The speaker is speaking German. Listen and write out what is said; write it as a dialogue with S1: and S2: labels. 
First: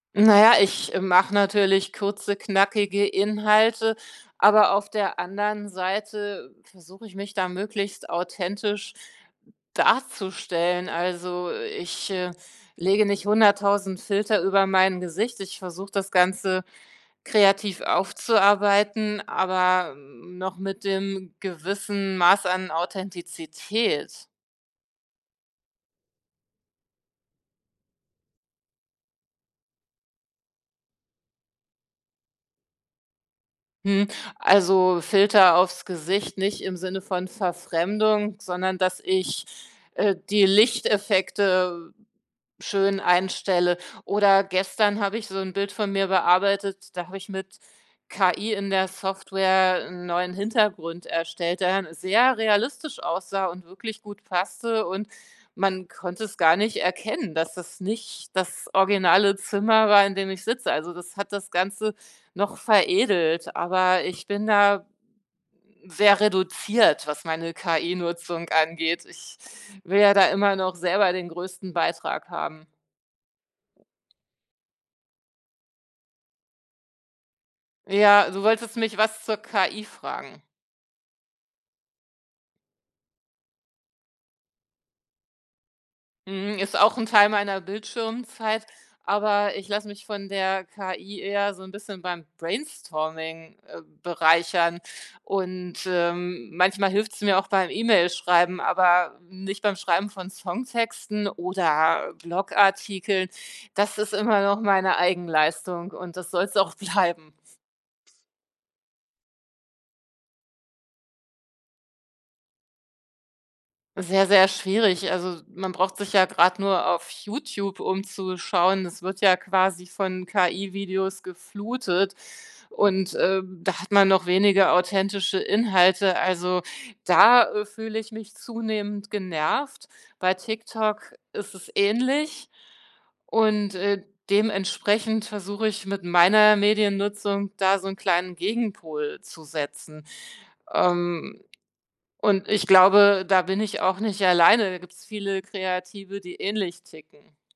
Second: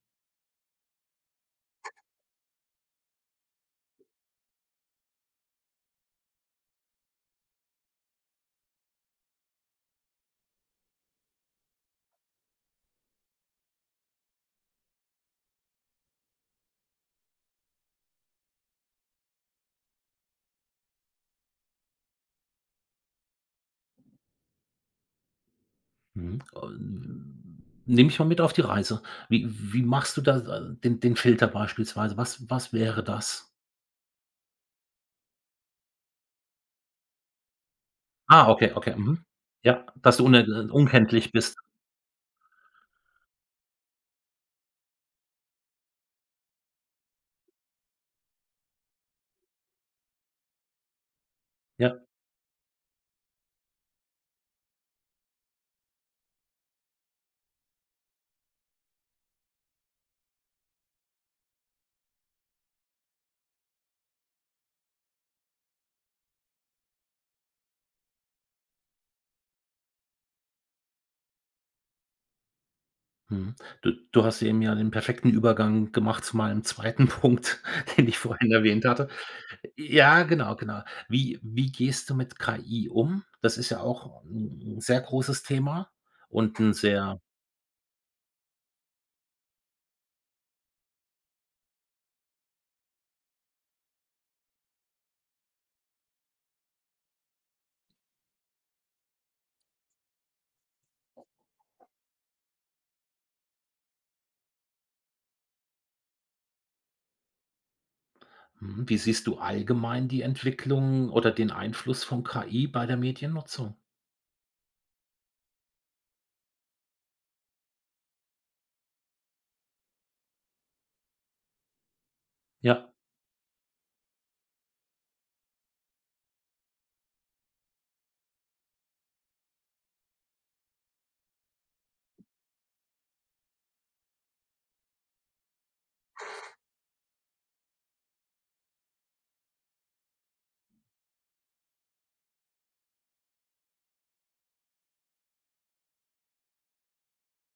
S1: Na ja, ich mache natürlich kurze, knackige Inhalte, aber auf der anderen Seite versuche ich, mich da möglichst authentisch darzustellen. Also, ich, äh, lege nicht 100.000 Filter über mein Gesicht. Ich versuche, das Ganze kreativ aufzuarbeiten, aber, hm, noch mit dem gewissen Maß an Authentizität.
S2: Mhm, un nimm ich mal mit auf die Reise. Wie wie machst du da da den den Filter beispielsweise? Was was wäre das?
S1: Hm, also, Filter auf‘s Gesicht, nicht im Sinne von Verfremdung,
S2: Ah, okay,
S1: sondern
S2: okay.
S1: dass
S2: Mhm.
S1: ich,
S2: Ja,
S1: äh,
S2: dass du un
S1: die
S2: äh, unkenntlich bist.
S1: Lichteffekte schön einstelle. Oder gestern habe ich so 'n Bild von mir bearbeitet, da habe ich mit KI in der Software 'n neuen Hintergrund erstellt, der dann
S2: Ja.
S1: sehr realistisch aussah und wirklich gut passte, und man konnte es gar nicht erkennen, dass es nicht das originale Zimmer war, in dem ich sitze. Also, das hat das Ganze noch veredelt, aber ich bin da sehr reduziert, was meine KI-Nutzung angeht. Ich will ja da immer noch selber den größten Beitrag haben.
S2: Mhm, du du hast eben ja den perfekten Übergang gemacht zu meinem 2. Punkt, den ich
S1: Ja, du
S2: vorhin
S1: wolltest
S2: erwähnt
S1: mich
S2: hatte.
S1: was zur KI
S2: Ja,
S1: fragen.
S2: genau, genau. Wie wie gehst du mit KI um? Das ist ja auch ‘n 'n sehr großes Thema und
S1: Mhm,
S2: ‘n
S1: ist auch ‘n
S2: sehr
S1: Teil meiner Bildschirmzeit, aber ich lasse mich von der KI eher so 'n bisschen beim Brainstorming, äh, bereichern und, ähm, manchmal hilft‘s mir auch beim E-Mail-Schreiben, aber nicht beim Schreiben von Songtexten oder Blog-Artikeln. Das ist immer noch meine Eigenleistung und das soll‘s auch bleiben.
S2: Mhm, wie siehst du allgemein die Entwicklung oder den Einfluss von KI bei der Mediennutzung?
S1: Sehr, sehr schwierig, also, s man braucht sich ja grad nur auf YouTube umzuschauen. Es wird ja quasi von KI-Videos geflutet
S2: Ja.
S1: und, äh, da hat man noch weniger authentische Inhalte. Also, da, äh, fühle ich mich zunehmend genervt. Bei TikTok ist es ähnlich und, äh, dementsprechend versuche ich mit meiner Mediennutzung da so 'n kleinen Gegenpol zu setzen. Ähm, und ich glaube, da bin ich auch nicht alleine. Da gibt‘s viele Kreative, die ähnlich ticken.